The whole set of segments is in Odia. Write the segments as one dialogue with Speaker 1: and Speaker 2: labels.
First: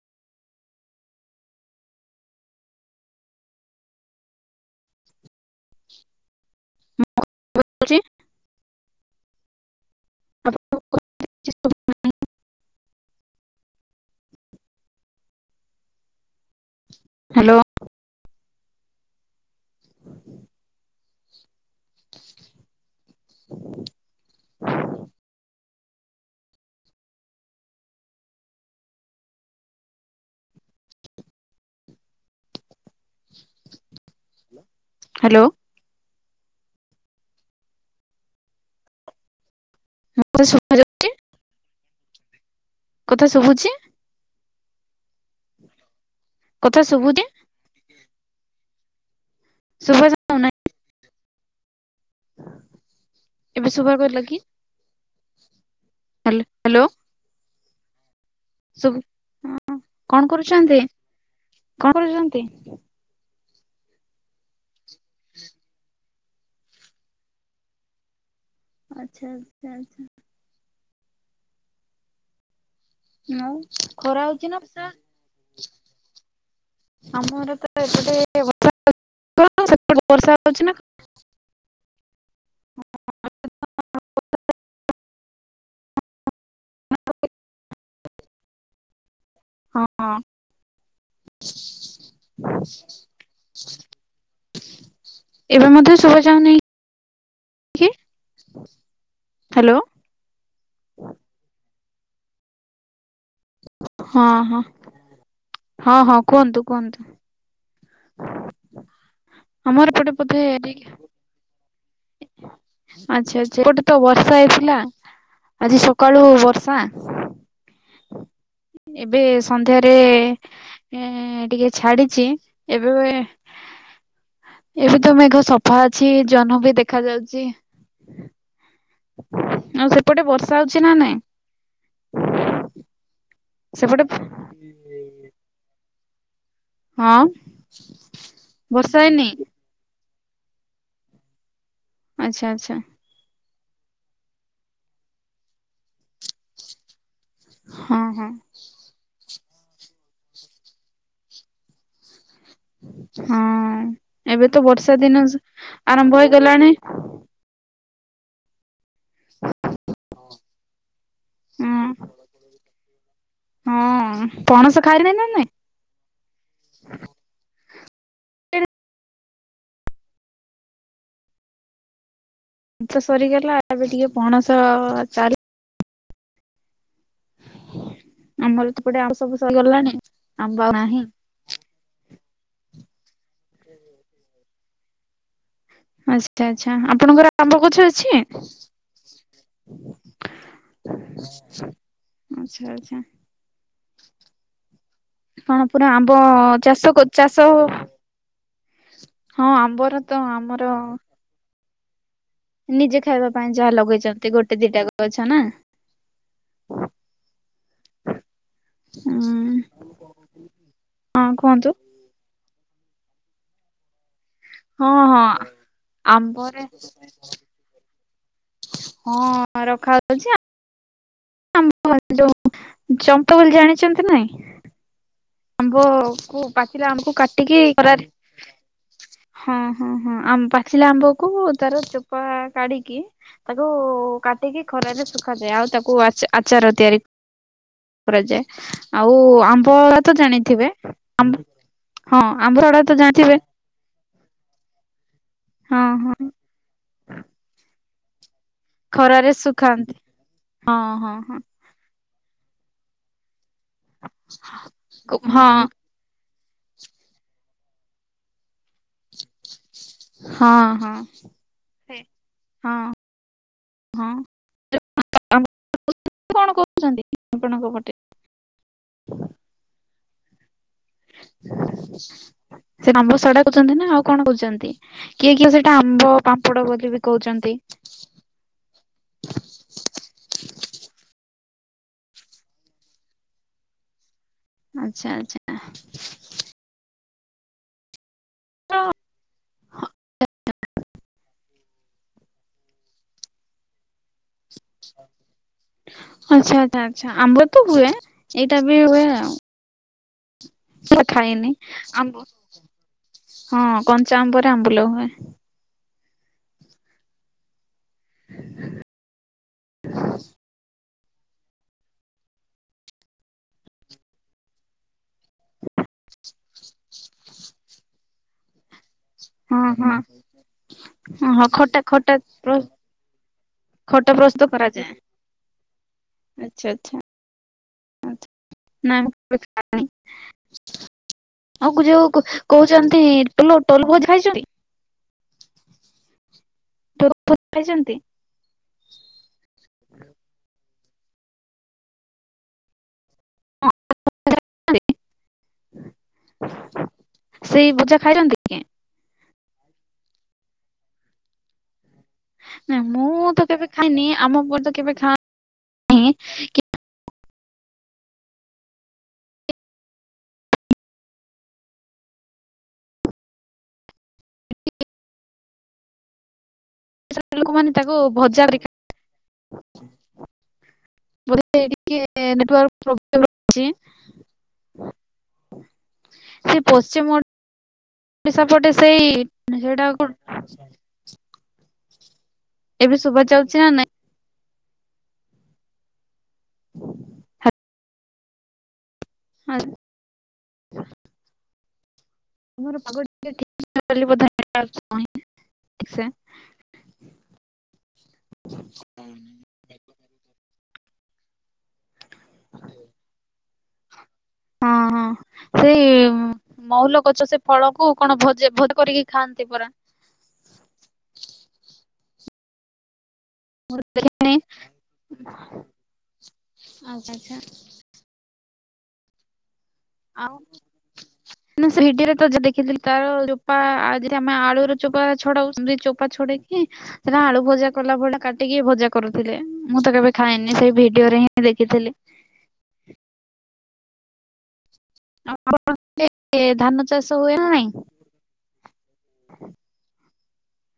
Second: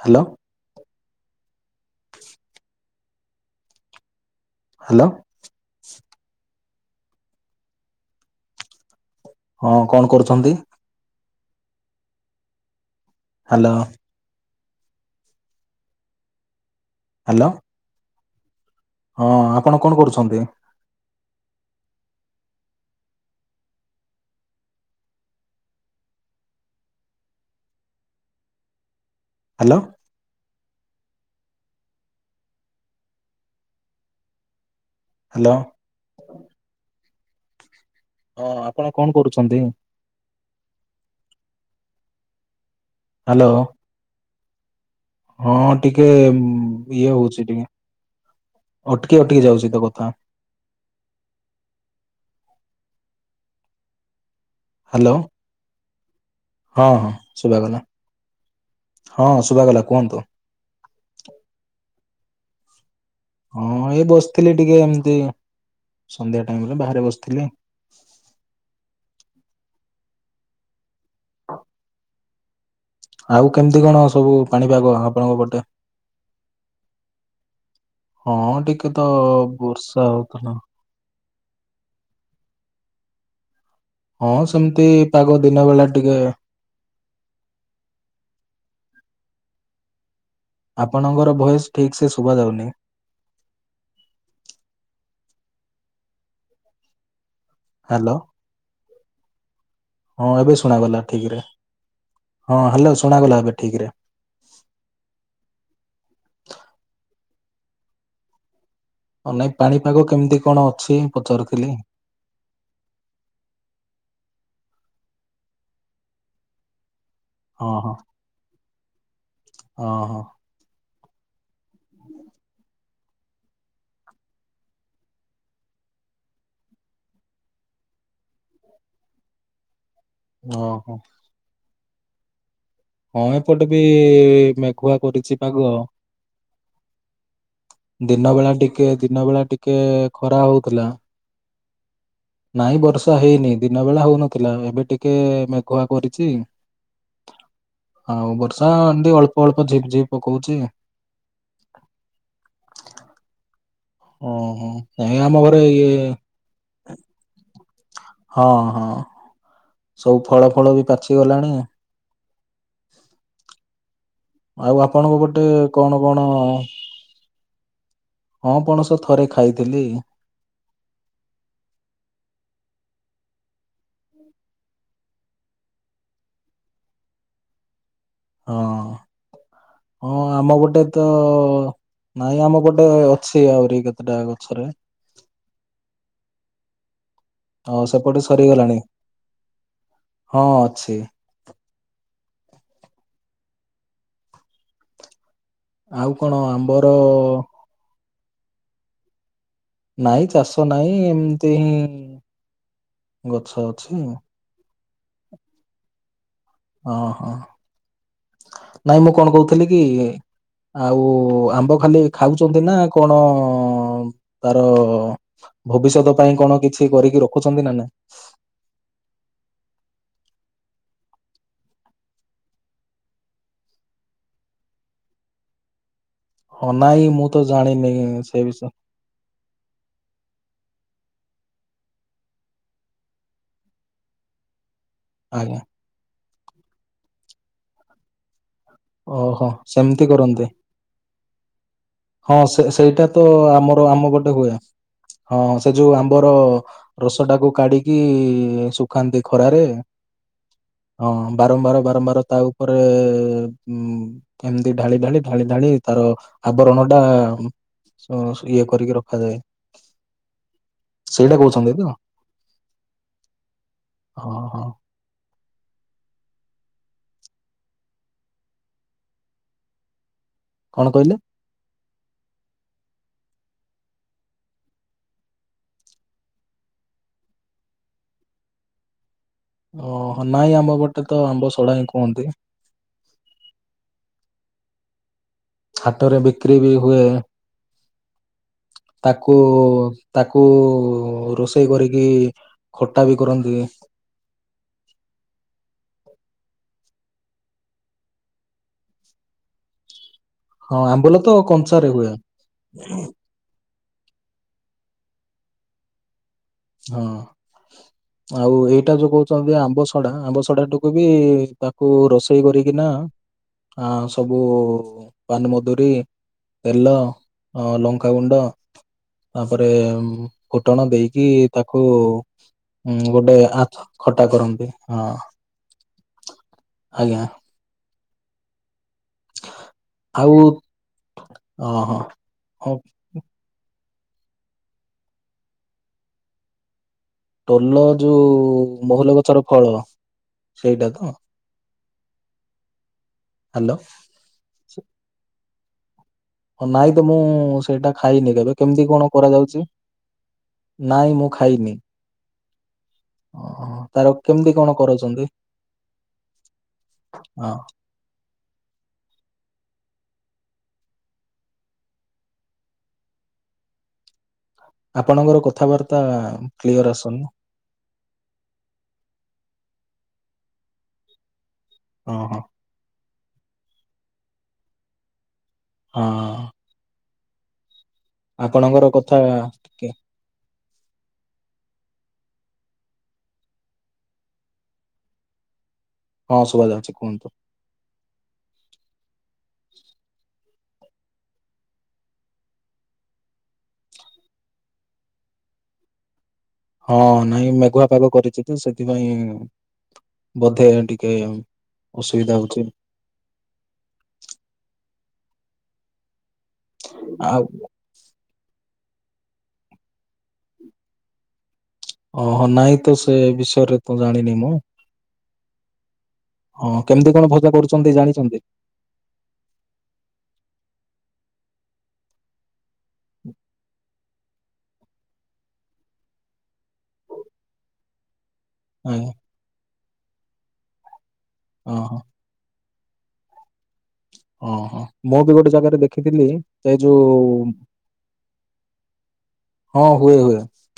Speaker 1: ହାଲୋ। [inaudible] ହାଲୋ। [inaudible]
Speaker 2: [unintelligible]
Speaker 1: ହଁ କଣ କରୁଛନ୍ତି।
Speaker 2: [unintelligible]
Speaker 1: ହାଲୋ।
Speaker 2: [inaudible]
Speaker 1: ହାଲୋ। ହଁ ଆପଣ କଣ କରୁଛନ୍ତି?
Speaker 2: [inaudible]
Speaker 1: ହାଲୋ।
Speaker 2: [inaudible] ହାଲୋ।
Speaker 1: ହଁ [inaudible] ହଁ ଆପଣ କଣ କରୁଛନ୍ତି।
Speaker 2: ମତେ ଶୁଭାଯାଉଛି। କଥା
Speaker 1: ହ୍ୟାଲୋ
Speaker 2: ଶୁବୁଛି।
Speaker 1: ହଁ ଟିକ୍ ଟିକେ
Speaker 2: କଥା
Speaker 1: ଇଏ
Speaker 2: ଶୁଭୁଛି
Speaker 1: ହଉଛି ଟିକେ ଅଠ୍ ଟିକେ ଅଟିକି ଯାଉଛି ତୋ
Speaker 2: ଶୁଭା
Speaker 1: କଥା
Speaker 2: ଯାଉନାହିଁ ଏବେ ଶୁଭା ପାଇଲା କି
Speaker 1: ହ୍ୟାଲୋ।
Speaker 2: ହ୍ୟାଲୋ ହ୍ୟାଲୋ
Speaker 1: ହଁ ହଁ ଶୁଭ କଲା
Speaker 2: ଶୁଭୁ
Speaker 1: ହଁ ଶୁଭ କଲା
Speaker 2: କଣ
Speaker 1: କୁହନ୍ତୁ।
Speaker 2: କରୁଛନ୍ତି କଣ କରୁଛନ୍ତି।
Speaker 1: ହଁ ଏଇ ବସିଥିଲି ଟିକେ ଏମତି ଦଇ [unintelligible] ସନ୍ଧ୍ୟା ଟାଇମରେ ବାହାରେ ବସିଥିଲି।
Speaker 2: ଆଚ୍ଛା ଆଚ୍ଛା ଆଛା। ଆଉ
Speaker 1: କେମିତି କଣ
Speaker 2: ଖରା
Speaker 1: ସବୁ
Speaker 2: ହଉଛି ନା
Speaker 1: ପାଣିପାଗ
Speaker 2: ବର୍ଷା
Speaker 1: ଆପଣଙ୍କ ପଟେ
Speaker 2: ଆମର ତ
Speaker 1: ହଁ ଟିକେ ତ
Speaker 2: ଏପଟେଷ ବର୍ଷା ହଉଛି ନା। ହ [unintelligible]
Speaker 1: ହଁ। ସେମିତି ପାଗ ଦିନ ବେଳା ଟିକେ
Speaker 2: ହଁ।
Speaker 1: ଆପଣଙ୍କର ଭଏସ ଠିକ୍ ସେ ଶୁଭ ଯାଉନି।
Speaker 2: ଏବେ ମଧ୍ୟେ ଶୁଭ ଯାାଉନି।
Speaker 1: ହ୍ୟାଲୋ
Speaker 2: ହ୍ୟାଲୋ
Speaker 1: ହଁ ଏବେ ଶୁଣାଗଲା ଠିକ ରେ ହଁ ହ୍ୟାଲୋ। ଶୁଣାଗଲା ଏବେ ଠିକିରେ
Speaker 2: ହଁ ହଁ ହଁ ହଁ କୁହନ୍ତୁ କୁହନ୍ତୁ। ହଁ [inaudible]
Speaker 1: ହ ନାଇଁ ପାଣିପାଗ କେମିତି କଣ ଅଛି ପଚାରୁଥିଲି।
Speaker 2: ଆଛା ଆଛା ଗୋଟେ ତ ବର୍ଷା ହେଇଥିଲା ଆଜି ସକାଳୁ ବର୍ଷା
Speaker 1: ହଁ ହଁ
Speaker 2: ଏବେ ସନ୍ଧ୍ୟାରେ
Speaker 1: ଓହୋ
Speaker 2: ଏଁ ଟିକେ ଛାଡିଛି ଏବେ ଏବେ ତ ମେଘ ସଫା ଅଛି ଜହ୍ନ ବି ଦେଖ ଦେଖ ଯାଉଛି ଆଉ ସେ ଏପଟେ ବର୍ଷା ହଉଛି
Speaker 1: ଓହୋ
Speaker 2: ନା ନାଇଁ
Speaker 1: ହଁ ଏପଟେ ବି
Speaker 2: ସେପଟେ
Speaker 1: ମେଘୁଆ କରିଛି ପାଗ ଆ
Speaker 2: ହଁ
Speaker 1: ଦିନ ବେଳା ଟିକେ
Speaker 2: ବର୍ଷା
Speaker 1: ଦିନ
Speaker 2: ହେଇନି
Speaker 1: ବେଳା ଟିକେ ଖରା ହଉଥିଲା
Speaker 2: ଆଚ୍ଛା ଆଚ୍ଛା
Speaker 1: ନାଇଁ ବର୍ଷା ହେଇନି ଦିନ ବେଳା ହଉନଥିଲା ଏବେ ଟିକେ ମେଘୁଆ କରିଚି
Speaker 2: ହଁ
Speaker 1: ହ
Speaker 2: ହଁ
Speaker 1: ବର୍ଷାଳ [unintelligible] ଅଳ୍ପ ଝିପ୍ ଝିପ୍ ପକଉଛି
Speaker 2: ହଁ ଏବେ ତ
Speaker 1: ଓହୋ
Speaker 2: ବର୍ଷା
Speaker 1: ନାଇଁ
Speaker 2: ଦିନ
Speaker 1: ଆମ ଘରେ ଇଏ
Speaker 2: ଆରମ୍ଭ ହେଇଗଲାଣି
Speaker 1: ହଁ ହଁ ଆଉ ଫଳ ଫଳ ବି ପାଚ ଗଲାଣି
Speaker 2: ହଁ ହଁ ପଣସ
Speaker 1: ଆଉ
Speaker 2: ଖାଇଲେ
Speaker 1: ଆପଣଙ୍କ
Speaker 2: ନା
Speaker 1: ଗଟେ
Speaker 2: ନାଇଁ
Speaker 1: କଣ କଣ ହଁ ପଣସ ଥରେ ଖାଇଥିଲି
Speaker 2: ତ ସରିଗଲା ଏବେ ଟିକେ ପଣସ ଚାଲି ହଁ
Speaker 1: ହଁ ହଁ ଆମ
Speaker 2: ଆମ୍ବ ଆଉ
Speaker 1: ଗୋଟେ
Speaker 2: ନାହିଁ
Speaker 1: ତ ନାଇଁ ଆମ ଗୋଟେ ଗଟେ ଅଛି ଆହୁରି କେତେଟା ଗଛରେ
Speaker 2: ଆଚ୍ଛା ଆଛା ଆପଣଙ୍କର ଆପ
Speaker 1: ଆଉ
Speaker 2: କଛ ଅଛି
Speaker 1: ସେପଟେ ସରିଗଲାଣି ହଁ ଅଛି
Speaker 2: ଆଚଛା ଆଚଛା କଣ ପୁରା
Speaker 1: ଆଉ
Speaker 2: ଆମ୍ବ
Speaker 1: କଣ ଆମ୍ବର
Speaker 2: ଚାଷ ଚାଷ ହଁ ଆମ୍ବର ତ
Speaker 1: ନାଇଁ
Speaker 2: ଆମର
Speaker 1: ଚାଷ ନାଇଁ ଏମତି ହିଁ ହୁଁ
Speaker 2: ନିଜେ ଖାଇବା ପାଇଁ ଯାହା ଲଗେଇଛନ୍ତି ଗୋଟେ ଦିଟାକୁ ଅଛ ନା
Speaker 1: ଓ ହଁ ନାଇଁ ମୁଁ
Speaker 2: ଉଁ
Speaker 1: କଣ କହୁଥିଲି କି ଆଉ
Speaker 2: ହଁ କୁହନ୍ତୁ
Speaker 1: ଆମ୍ବ ଖାଲି ଖାଉ ଛନ୍ତି ନା କଣ ତାର
Speaker 2: ହଁ ହଁ
Speaker 1: ଭବିଷ୍ୟତ ପାଇଁ କଣ
Speaker 2: ଆମ୍ବରେ
Speaker 1: କିଛି କରିକି ରଖୁଛନ୍ତି ନା ନାାଇଁ
Speaker 2: ହଁ ରଖାାଯାଉଛି ଆଉ ଚମ୍ପା ବୋଲି ଜାଣିଛନ୍ତି ନାଇଁ । ଆମ୍ୱ ।
Speaker 1: ହଁ
Speaker 2: ପାଚିଲା ଆମ୍ୱ
Speaker 1: ନାଇଁ
Speaker 2: କୁ
Speaker 1: ମୁଁ ତ
Speaker 2: କାଟିକି
Speaker 1: ଜାଣିନି
Speaker 2: କରା ଯାଏ
Speaker 1: ସେ ବିଷୟ
Speaker 2: ହଁ ହଁ ହଁ ଆମ୍ୱ । ପାଚିଲା ଆମ୍ବକୁ ତାର ଚୋପା କାଢିକି ତାକୁ କାଟିକି । ଖରରେ ଶୁଖାାଯାଏ
Speaker 1: ଆଜ୍ଞା
Speaker 2: ଆଉ ତାକୁ ଆଚା ଆଚାର ତିଆରି କରାଯାଏ । ଆଉ
Speaker 1: ଓହୋ
Speaker 2: ଆମ୍ବ ।
Speaker 1: ସେମିତି
Speaker 2: ତ
Speaker 1: କରନ୍ତି
Speaker 2: ଜାଣିଥିବେ ଆ ।
Speaker 1: ହଁ ସେ ସେଇଟା ତ ଆମର ଆମ ଗୋଟେ ହୁଏ ହଁ ସେ ଯୋଉ ଆମ୍ବର । ରସ ଟାକୁ କାଢିକି । ଶୁଖାନ୍ତି ଖରାରେ ହଁ ବାରମ୍ବାର ବାରମ୍ବାର । ତା ଉପରେ । ଉଁ ଏମିତି ଢାଳି ଢାଳି ଢାଳି
Speaker 2: ହଁ
Speaker 1: ଢାଳି ତାର । ପଣା ଟା । ହୁଁ ସ । ଇଏ କରିକି ରଖାଯାଏ
Speaker 2: ହଁ ହଁ।
Speaker 1: ସେଇଟା କହୁଛନ୍ତି ତ
Speaker 2: ହଁ ହଁ
Speaker 1: ହ ହଁ ।
Speaker 2: ଆପଣ ଙ୍କ ପେଟ ।
Speaker 1: କଣ କହିଲେ?
Speaker 2: ସେ ଆମ୍ବ ସଡା କହୁଛନ୍ତି ନା ଆଉ କଣ କହୁଛନ୍ତି କିଏ କିଏ ସେଇଟା ଆମ୍ବ ପାମ୍ପଡ ବୋଲି ବି କହୁଛନ୍ତି ।
Speaker 1: ଓହୋ ନାଇଁ ଆମ୍ବ ପଟେ ତ ଆମ୍ବ ସଡ଼ା ହିଁ କୁହନ୍ତି।
Speaker 2: ଆଚ୍ଛା ଆଚ୍ଛା ।
Speaker 1: ହାଟରେ ବିକ୍ରି ବି ହୁଏ । ତାକୁ ତାକୁ ରୋଷେଇ । ଷେଇ କରିକି ଖଟା ବି କରନ୍ତି।
Speaker 2: ଆଚ୍ଛା ଆଚ୍ଛା ଆମ୍ୱ ତ ହୁଏ ଏଇଟା ବି ହୁଏ।
Speaker 1: ହଁ
Speaker 2: ମୁଁ
Speaker 1: ଆମ୍ବୁଲ ତ
Speaker 2: ଖାଇନି।
Speaker 1: କଞ୍ଚାରେ ହୁଏ।
Speaker 2: ଆମ୍ବ ହଁ କଞ୍ଚା ଆମ୍ବରେ ଆମ୍ବୁଲ ହୁଏ।
Speaker 1: ହଁ । ଆଉ ଏଇଟା ଯୋଉ କହୁଛନ୍ତି ଆମ୍ବ ସଡା ଆମ୍ବ ସଡାଟା ବି ତାକୁ ରୋଷେଇ କରିକିନା ସବୁ ପାନମଧୁରୀ ତେଲ ଲଙ୍କାଗୁଣ୍ଡ ।
Speaker 2: ହଁ
Speaker 1: ତାପରେ
Speaker 2: ହଁ
Speaker 1: ଫୁଟଣ ଦେଇକି
Speaker 2: ହଁ ହଁ
Speaker 1: । ତାକୁ
Speaker 2: ଖଟା ଖଟା
Speaker 1: ଗୋଟେ ।
Speaker 2: ଖଟା ପ୍ରସ୍ତୁତ କରାଯାଏ। ଆଚ୍ଛା ଆଚ୍ଛା।
Speaker 1: ଆଜ୍ଞା
Speaker 2: ଆଚ୍ଛା। ନା
Speaker 1: ଆଉ
Speaker 2: [unintelligible]
Speaker 1: ଓହୋ
Speaker 2: ଆଉ
Speaker 1: ହଁ
Speaker 2: ଯୋଉ
Speaker 1: ହଁ
Speaker 2: କହୁଛନ୍ତି କି [unintelligible] [unintelligible] ଟୋଲ ଭୋଜି
Speaker 1: ଟୋଲ
Speaker 2: ଖାଇଛନ୍ତି?
Speaker 1: ଯୋଉ ମହୁଲ ଗଛର ଫଳ। ସେଇଟା ତ? ହ୍ୟାଲୋ। ହ ନାଇଁ ତ ମୁଁ
Speaker 2: ସେଇ
Speaker 1: ସେଇଟା
Speaker 2: ଭଜା
Speaker 1: ଖାଇନି
Speaker 2: ଖାଇଛନ୍ତି
Speaker 1: କେବେ
Speaker 2: କି?
Speaker 1: କେମିତି କଣ କରାଯାଉଛି? ନାଇଁ ମୁଁ ଖାଇନି।
Speaker 2: ନାଇଁ ମୁଁ ତ
Speaker 1: ଓହୋ
Speaker 2: କେବେ ଖାଇନି
Speaker 1: ତାର
Speaker 2: ଆମ
Speaker 1: କେମିତି
Speaker 2: ପଟେ
Speaker 1: କଣ
Speaker 2: ତ କେବେ
Speaker 1: କରୁଛନ୍ତି
Speaker 2: [unintelligible] ଖାଆ
Speaker 1: ହଁ। ଆପଣଙ୍କର କଥାବାର୍ତ୍ତା କ୍ଲିୟର ଆସୁନି
Speaker 2: ଲୋକମାନେ ତାକୁ ଭଜା
Speaker 1: ହଁ
Speaker 2: ଟିକେ
Speaker 1: ହଁ
Speaker 2: ନେଟ୍ ୱର୍କ [unintelligible]
Speaker 1: ହଁ
Speaker 2: [unintelligible] ସେ ପଶ୍ଚିମ ସାପଟେ
Speaker 1: ଆପଣଙ୍କର
Speaker 2: ସେଇ
Speaker 1: କଥା
Speaker 2: ସେଇଟା
Speaker 1: ଟିକେ
Speaker 2: [unintelligible] [inaudible] ଏବେ ଶୁଭ ଯାଉଛି ନା ନାଇଁ?
Speaker 1: ହଁ ଶୁଭା ଯାଉଛି କୁହନ୍ତୁ।
Speaker 2: ହଁ । ହ [inaudible] ତମର ପ ଟିକେ [unintelligible] ସେ
Speaker 1: ହଁ ନାଇଁ ମେଘୁଆ ପାଗ କରିଛି, ତ ସେଥିପାଇଁ ବୋଧେ ଟ ଟିକେ ଅସୁବିଧା ହଉଛି ଆଉ।
Speaker 2: ହଁ ହଁ। ସେଇ ମହୁଲ ଗଛ ସେ
Speaker 1: ଆଉ
Speaker 2: ଫଳକୁ, କଣ ଭୋଜେ ଭ କରିକି ଖାଆନ୍ତି ପରା।
Speaker 1: ଓହୋ ନାଇଁ ତ ସ ସେ
Speaker 2: ମୁଁ
Speaker 1: ବିଷୟରେ ତ
Speaker 2: ଦେଖିନି
Speaker 1: ଜାଣିନି ମୁଁ, ହଁ
Speaker 2: ଆଚ୍ଛା
Speaker 1: କେମିତି କଣ
Speaker 2: ଆଚ୍ଛା
Speaker 1: ଭଜା କରୁଛନ୍ତି ଜାଣିଛନ୍ତି?
Speaker 2: ଆଉ ନା ସେଠିରେ ତ ଦେଖିି ତାର ଚୋପା, ଯି ଆମେ [unintelligible] ଆଳୁର ଚୋପା ଛଡାଉ ଦ ଚୋପା ଛଡେଇକି ସେ ଆଳୁ ଭଜା କଲା ଭଳିଆ କାଟିକି ଭଜା
Speaker 1: ଆଜ୍ଞା
Speaker 2: କରୁଥିଲେ। ମୁଁ ତ କେବେ ଖାଇନି ସେଇ ଭିଡିଓରେ ହିଁ
Speaker 1: ହଁ
Speaker 2: ଦେଖିଥିଲି।
Speaker 1: ହଁ ଓ ହୋ। ମୁଁ ବି ଗୋଟେ ଜାଗାରେ
Speaker 2: ଆପଣଙ୍କ
Speaker 1: ଦେଖିଥିଲି
Speaker 2: ଏ
Speaker 1: ସେଇ
Speaker 2: ଧାନ ଚାଷ ହୁଏ ନା
Speaker 1: ଯୋଉ
Speaker 2: ନାଇଁ?
Speaker 1: ହଁ ହୁଏ ହୁଏ ହ [inaudible]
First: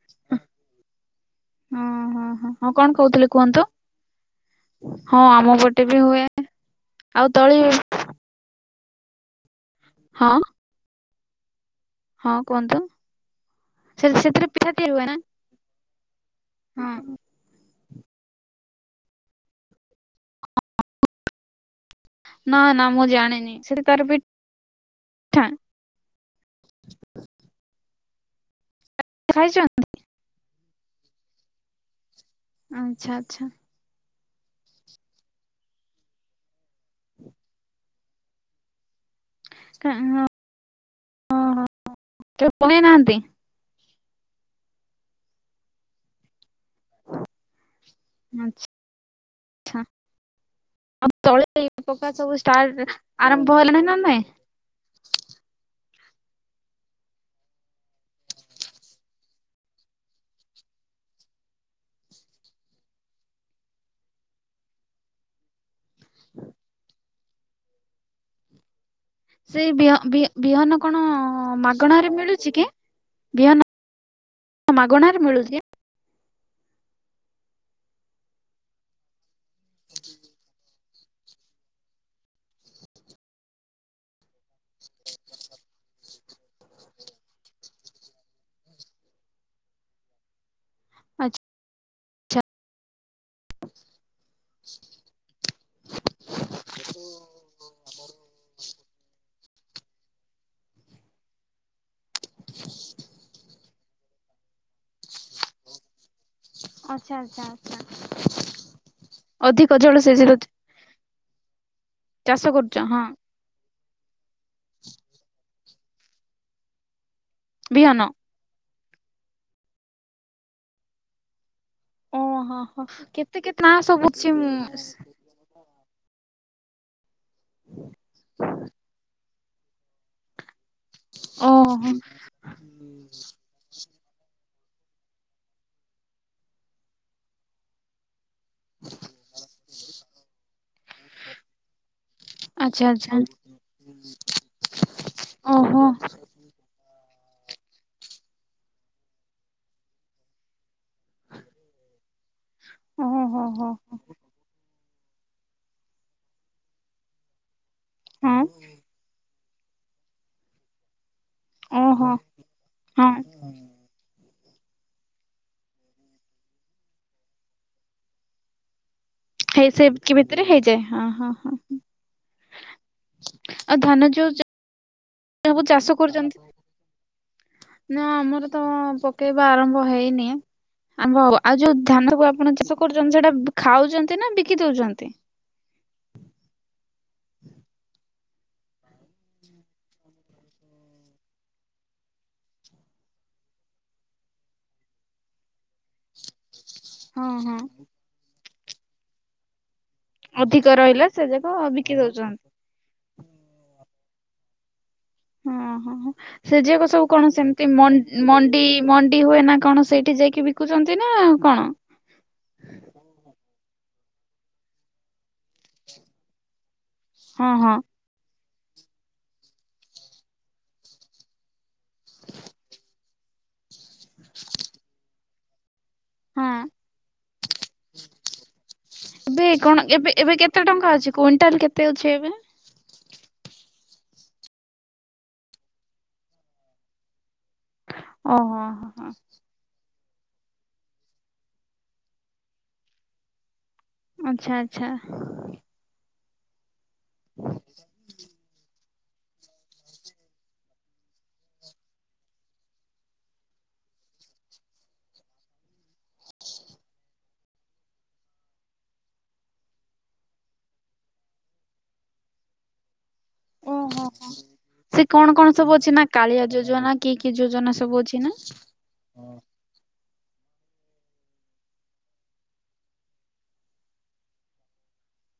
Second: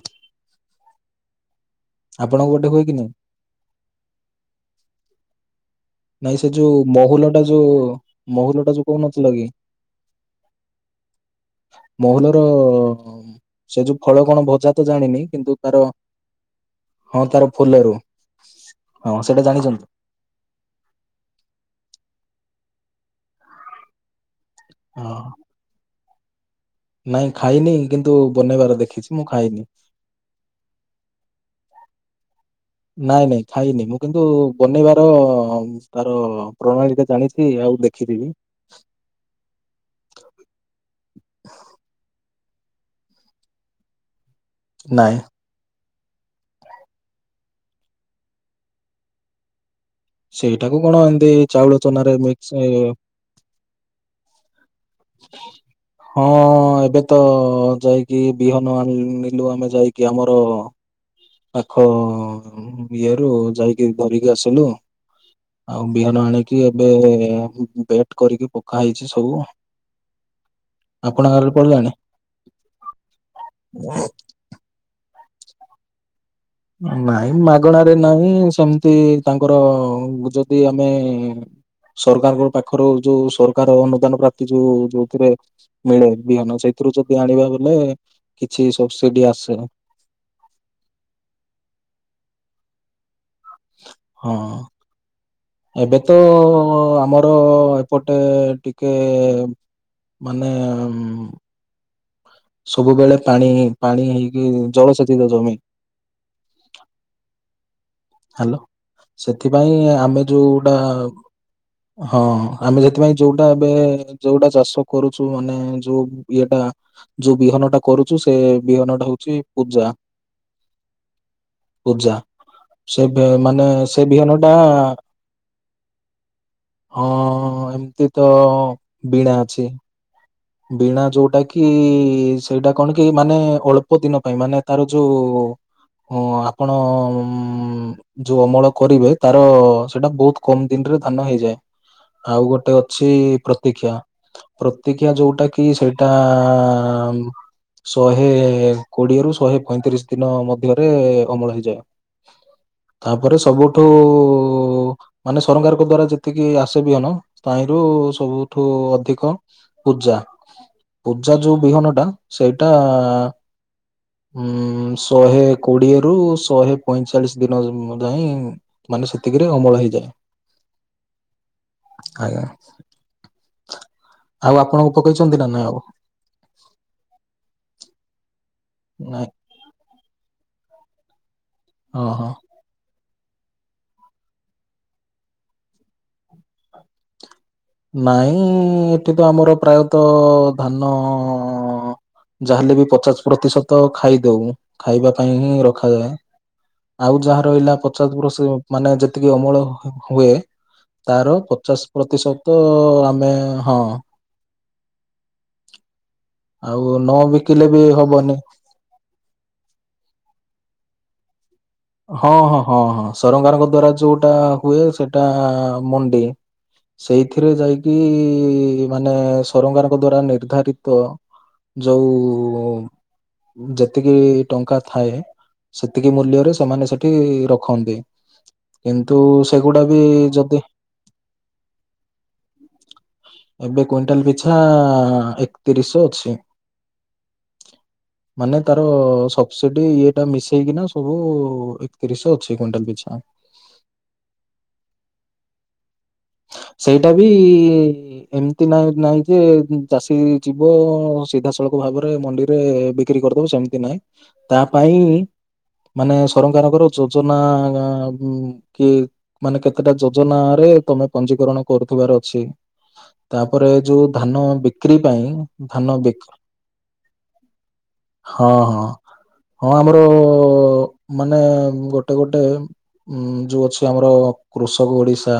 Speaker 2: ହ [inaudible] ଓ ହୋ ହୋ
Speaker 1: ଆପଣଙ୍କ ଗୋଟେ
Speaker 2: ହଁ
Speaker 1: ହୁଏ କି
Speaker 2: କଣ
Speaker 1: ନାଇଁ?
Speaker 2: କହୁଥିଲେ କୁହନ୍ତୁ? ହଁ ଆମପଟେ
Speaker 1: ନାଇଁ ସେ ଯୋଉ, ମହୁଲ ଟା ଯୋଉ ମହୁଲ ଟା ଯୋଉ କୋଉନଥିଲକି।
Speaker 2: ହଁ। ହଁ
Speaker 1: ମହୁଲର
Speaker 2: କୁହନ୍ତୁ
Speaker 1: ସେ ଯୋଉ ଫଳ କଣ
Speaker 2: ସେଥିରେ ପିଠା
Speaker 1: ଭଜା ତ
Speaker 2: ତିଆରି ହୁଏ ନା?
Speaker 1: ଜାଣିନି କିନ୍ତୁ, ତାର ହଁ ତାର ଫୁଲ ରୁ ହଁ ସେଇଟା ଜାଣିଛନ୍ତି।
Speaker 2: ନା ନା ମୁଁ ଜାଣିନି ସେ ତାର
Speaker 1: ହଁ। ନାଇଁ ଖାଇନି। କିନ୍ତୁ ବନେଇବାର ଦେଖ। ଦେଖିଛି ମୁଁ ଖାଇନି।
Speaker 2: ଖାଇଛନ୍ତି? ଆଚ୍ଛା
Speaker 1: ନାଇଁ
Speaker 2: ଆଚ୍ଛା
Speaker 1: ନାଇଁ ଖାଇନିଁ ମୁଁ। କିନ୍ତୁ ବନେଇବାର ତାର। ପ୍ରଣାଳୀଟା ଜାଣିଛି ଆଉ ଦେଖ। ଖିରିିବି।
Speaker 2: ହଁ ହ ହ। କେ ପୁଣେଇ ନାହାନ୍ତି
Speaker 1: ନାଇଁ
Speaker 2: ଆଚଛା
Speaker 1: ସେଇଟାକୁ କଣ ଏମିତି
Speaker 2: ଚ
Speaker 1: ଚାଉଳ
Speaker 2: ପକା
Speaker 1: ଚନାରେ
Speaker 2: ସବୁ
Speaker 1: ମିକ୍ସ ଏ
Speaker 2: ଆରମ୍ଭ ହେଲାଣି ନ ନେ।
Speaker 1: ହଁ ଏବେ ତ ଯାଇକି ବିହନ ଆଣିଲୁ ଆମେ ଯାଇକି ଆମର। ପାଖ ଇଏରୁୁ ଯାଇକି ଧରିକି ଆସିଲୁ ଆଉ ବିହନ ଆଣିକି ଏବେ ବେଟ କରିକି ପକା ହେଇ।
Speaker 2: ସେ ବିହନ କଣ
Speaker 1: ଆପଣଙ୍କ ଆଡେ ପଡିଲାଣି?
Speaker 2: ମାଗଣାରେ ମିଳୁଛି କେ ବିହନ ମାଗଣାରେ ମିଳୁଛି। ଆ [inaudible]
Speaker 1: ନାଇଁ ମାଗଣ ାରେ ନାହିଁ ସେମିତି। ତାଙ୍କର ଯଦି। ଆମେ ସରକାରଙ୍କ ପାଖରୁ ଯୋଉ ସରକାର ଅନୁଦାନ ପ୍ରାପ୍ତି ଯୋଉ ଯୋଉଥିରେ ମିଳେ ବିହନ ସେଇଥିରୁ ଯଦି ଆଣିବା ବଲେ କିଛି ସବସିଡି ଆସେ।
Speaker 2: ଆଛ୍
Speaker 1: ହଁ। ଏବେ ତ ଆମର ଏପଟେ ଟିକେ ମାନେ ସବୁବେଳେ ପାଣି ପାଣି ହେଇକି ଜଳ ସେଚିତ ଜମି।
Speaker 2: ଆଚ୍ଛା ଆଚ୍ଛା। ଆଚ୍ଛା।
Speaker 1: ହାଲୋ ସେଥିପାଇଁ
Speaker 2: ଅଧିକ
Speaker 1: ଆମେ
Speaker 2: ଜଳସେଚିତ
Speaker 1: ଯୋଉଟା ହଁ
Speaker 2: ଚାଷ କରୁଛ
Speaker 1: ଆମେ
Speaker 2: ହଁ
Speaker 1: ସେଥିପାଇଁ ଯୋଉଟା ଏବେ ଯୋଉଟା ଚାଷ କରୁଛୁ ମାନେ ଯୋଉ ଇଏଟା ଯୋଉ ବିହନଟା
Speaker 2: ବିହନ
Speaker 1: କରୁଚୁ ସେ ବିହନଟା ହୋଉଚି ପୂଜା। ପୂଜା।
Speaker 2: ଓହୋ ହୋ।
Speaker 1: ସେବେ
Speaker 2: କେତେ କେତେ
Speaker 1: ମାନେ
Speaker 2: ନାଁ
Speaker 1: ସେ
Speaker 2: ସବୁ ଅଛି ମୁଁ
Speaker 1: ବିହନଟା ହଁ ଏମତି ତ ବିଣା ଛି ବୀଣା ଯୋଉଟା କି
Speaker 2: ଓହୋ
Speaker 1: ସେଇଟା କଣ କି ମାନେ ଅଳ୍ପ ଦିନ ପାଇଁ ମାନେ ତାର ଯୋଉ ଉଁ ଆପଣ ଉମ୍ ଯୋଉ ଅମଳ କରିବେ ତାର ସେଇଟା ବୋହୁତ କମ ଦିନରେ ଧାନ ହେଇଯାଏ। ଆଉ ଗୋଟେ
Speaker 2: ଆଚ୍ଛା
Speaker 1: ଅଛି
Speaker 2: ଆଚ୍ଛା।
Speaker 1: ପ୍ରତୀକ୍ଷା ପ୍ରତୀକ୍ କ୍ଷା ଯୋଉଟା କି
Speaker 2: ଓହୋ
Speaker 1: ସେଇଟା ଶହେ କୋଡିଏରୁୁ ଶହେ ପଇଁତିରିଶ ଦିନ ମଧ୍ୟରେ ଅମଳ ହେଇଯାଏ।
Speaker 2: ଓହୋ
Speaker 1: ତାପରେ
Speaker 2: ହୋ ହୋ
Speaker 1: ସବୁଠୁ ଉ ମାନେ ସରକାରଙ୍କ ଦ୍ଵାରା ଯେତିକି ଆସେ ବିିହନ ତାହିଁ କୁ
Speaker 2: ହଁ
Speaker 1: ସବୁଠୁ ଅଧିକ। [inaudible] ପୂଜା ପୂଜା ଯୋଉ ବିହନଟା
Speaker 2: ଓହୋ
Speaker 1: ସେଇଟା
Speaker 2: ହଁ
Speaker 1: ହୁଁ ଶହେ କୋଡିଏରୁୁ ଶହେ ପଇଁଚାଳିଶ ଦିନ ମଧ୍ୟ ହିଁ
Speaker 2: ହେଇ ସେବତିକି ଭିତରେ ହେଇଯାଏ ହଁ ହଁ ହଁ
Speaker 1: ଆଜ୍ଞା
Speaker 2: ହଁ ଆଉ ଧାନ ଯୋଉ ଚା
Speaker 1: ଆଉ ଆପଣଙ୍କ ପକେଇଚନ୍ତି ନା ନାଁ ଆଉ?
Speaker 2: ନା ଆମର ତ
Speaker 1: ନାଇଁ
Speaker 2: ପକେଇବା ଆରମ୍ଭ ହେଇନି। ଆମ୍ବ ହବା ଆଉ ଯୋଉ
Speaker 1: ହଁ
Speaker 2: ଧାନକୁ
Speaker 1: ହଁ
Speaker 2: ଆପଣ ଚାଷ କରୁ ଚନ୍ତି ସେଟା ଖାଉଚନ୍ତି ନା ବିକି ଦୋଉଚନ୍ତି।
Speaker 1: ନାଇଁ ଏଠି ତ ଆମର ପ୍ରାୟତଃ ଧାନ ଯାହେଲେ ବି ପଚାଶ ପ୍ରତିଶତ ଖାଇଦଉ, ଖାଇବା ପାଇଁ ହିଁ ରଖାଯାଏ। ଆଉ
Speaker 2: ହଁ
Speaker 1: ଯାହା
Speaker 2: ହଁ।
Speaker 1: ରହିଲା ପଚାସ ପ୍ରସି ମାନେ ଯେତିକି ଅମଳ ହୁଏ
Speaker 2: ଅଧିକ ରହିଲା ସେ
Speaker 1: ତାର
Speaker 2: ଯାକ
Speaker 1: ପଚାଶ
Speaker 2: ବିକି ଦଉଛନ୍ତି
Speaker 1: ପ୍ରତିଶତ ତ ଆମେ ହଁ।
Speaker 2: ହଁ ହଁ ହଁ। ସେଯାକ
Speaker 1: ଆଉ
Speaker 2: ସବୁ
Speaker 1: ନ
Speaker 2: କଣ
Speaker 1: ବିକିଲେ
Speaker 2: ସେମିତି
Speaker 1: ବି
Speaker 2: ମ
Speaker 1: ହବନି।
Speaker 2: ମଣ୍ଡି ମଣ୍ଡି ହୁଏ ନା କଣ ସେଇ ଟି ଯାଇକି ବିକୁଛନ୍ତି ନା କଣ?
Speaker 1: ହଁ ହଁ ହଁ ହଁ ସରକାରଙ୍କ ଦ୍ଵାରା ଯୋଉଟା ହୁଏ ସେଟା ମଣ୍ଡି। ସେଇଥିରେ
Speaker 2: ହଁ ହଁ।
Speaker 1: ଯାଇକି କି ମାନେ ସରକାରଙ୍କ ଦ୍ଵାରା ନିର୍ଦ୍ଧାରିତ ଯଉ ଯେତ ତିକି ଟଙ୍କା ଥାଏ। ସେତିକି
Speaker 2: ହଁ।
Speaker 1: ମୂଲ୍ୟରେ ତ ମାନେ ସେଠି ରଖନ୍ତି କିନ୍ତୁ
Speaker 2: ଏବେ କଣ
Speaker 1: ସେଗୁଡା ବି
Speaker 2: ଏବେ ଏବେ
Speaker 1: ଯଦି
Speaker 2: କେତେ ଟଙ୍କା ଅଛି କୁଇଣ୍ଟାଲ କେତେ ଅଛି ଏବେ?
Speaker 1: ଏବେ କୁଇଣ୍ଟାଲ ପିଛା ଏକତିରି ଶହ ଅଛି। ମାନେ
Speaker 2: ଓହୋ
Speaker 1: ତାର
Speaker 2: ହୋ
Speaker 1: ସବସିଡି ଇଏ ସେଟା ମିଶେଇକିନା ସବୁ ଏକତିରିଶ ଅଛି କ୍ୱିଣ୍ଟାଲ ପିଛା।
Speaker 2: ଆଚ୍ଛା ଆଚ୍ଛା।
Speaker 1: ସେଇଟା ବି ଏମିତି ନାହିଁ ନାଇଁ ଯେ ଚାଷୀ ଯିବ ସିଧାସଳଖ ଭାବରେ ମଣ୍ଡିରେ ବିକ୍ରି କରିଦବ ସେମିତି ନାହିଁ। ତା ପାଇଁ ମାନେ ସରକାରଙ୍କର ଯୋଜନା କିଏ ମାନେ କେତେଟା ଯୋଜନା ରେ ତମେ ପଞ୍ଜୀିକରଣ କରୁଥିବାର ଅଛି। ତାପରେ
Speaker 2: ଓହୋ
Speaker 1: ଯୋଉ
Speaker 2: ହୋ।
Speaker 1: ଧାନ ବିକ୍ରି
Speaker 2: ସେ
Speaker 1: ପାଇଁ
Speaker 2: କଣ କଣ ସବୁ ଅଛି
Speaker 1: ଧାନ
Speaker 2: ନା
Speaker 1: ବି,
Speaker 2: କାଳିଆ ଯୋଜନା କି କି ଯୋଜନା ସବୁ ଅଛି ନା?
Speaker 1: ହଁ ହଁ ହଁ ଆମ ଆର ମାନେ ଗୋଟେ ଗୋଟେ ଉ ଯୋଉ ଅଛି ଆମର କୃଷକ ଓଡିଶା।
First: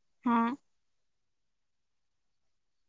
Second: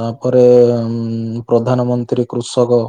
Speaker 1: ତାପରେ
Speaker 2: ହଁ
Speaker 1: ଉ ପ୍ରଧାନମନ୍ତ୍ରୀ କୃଷକ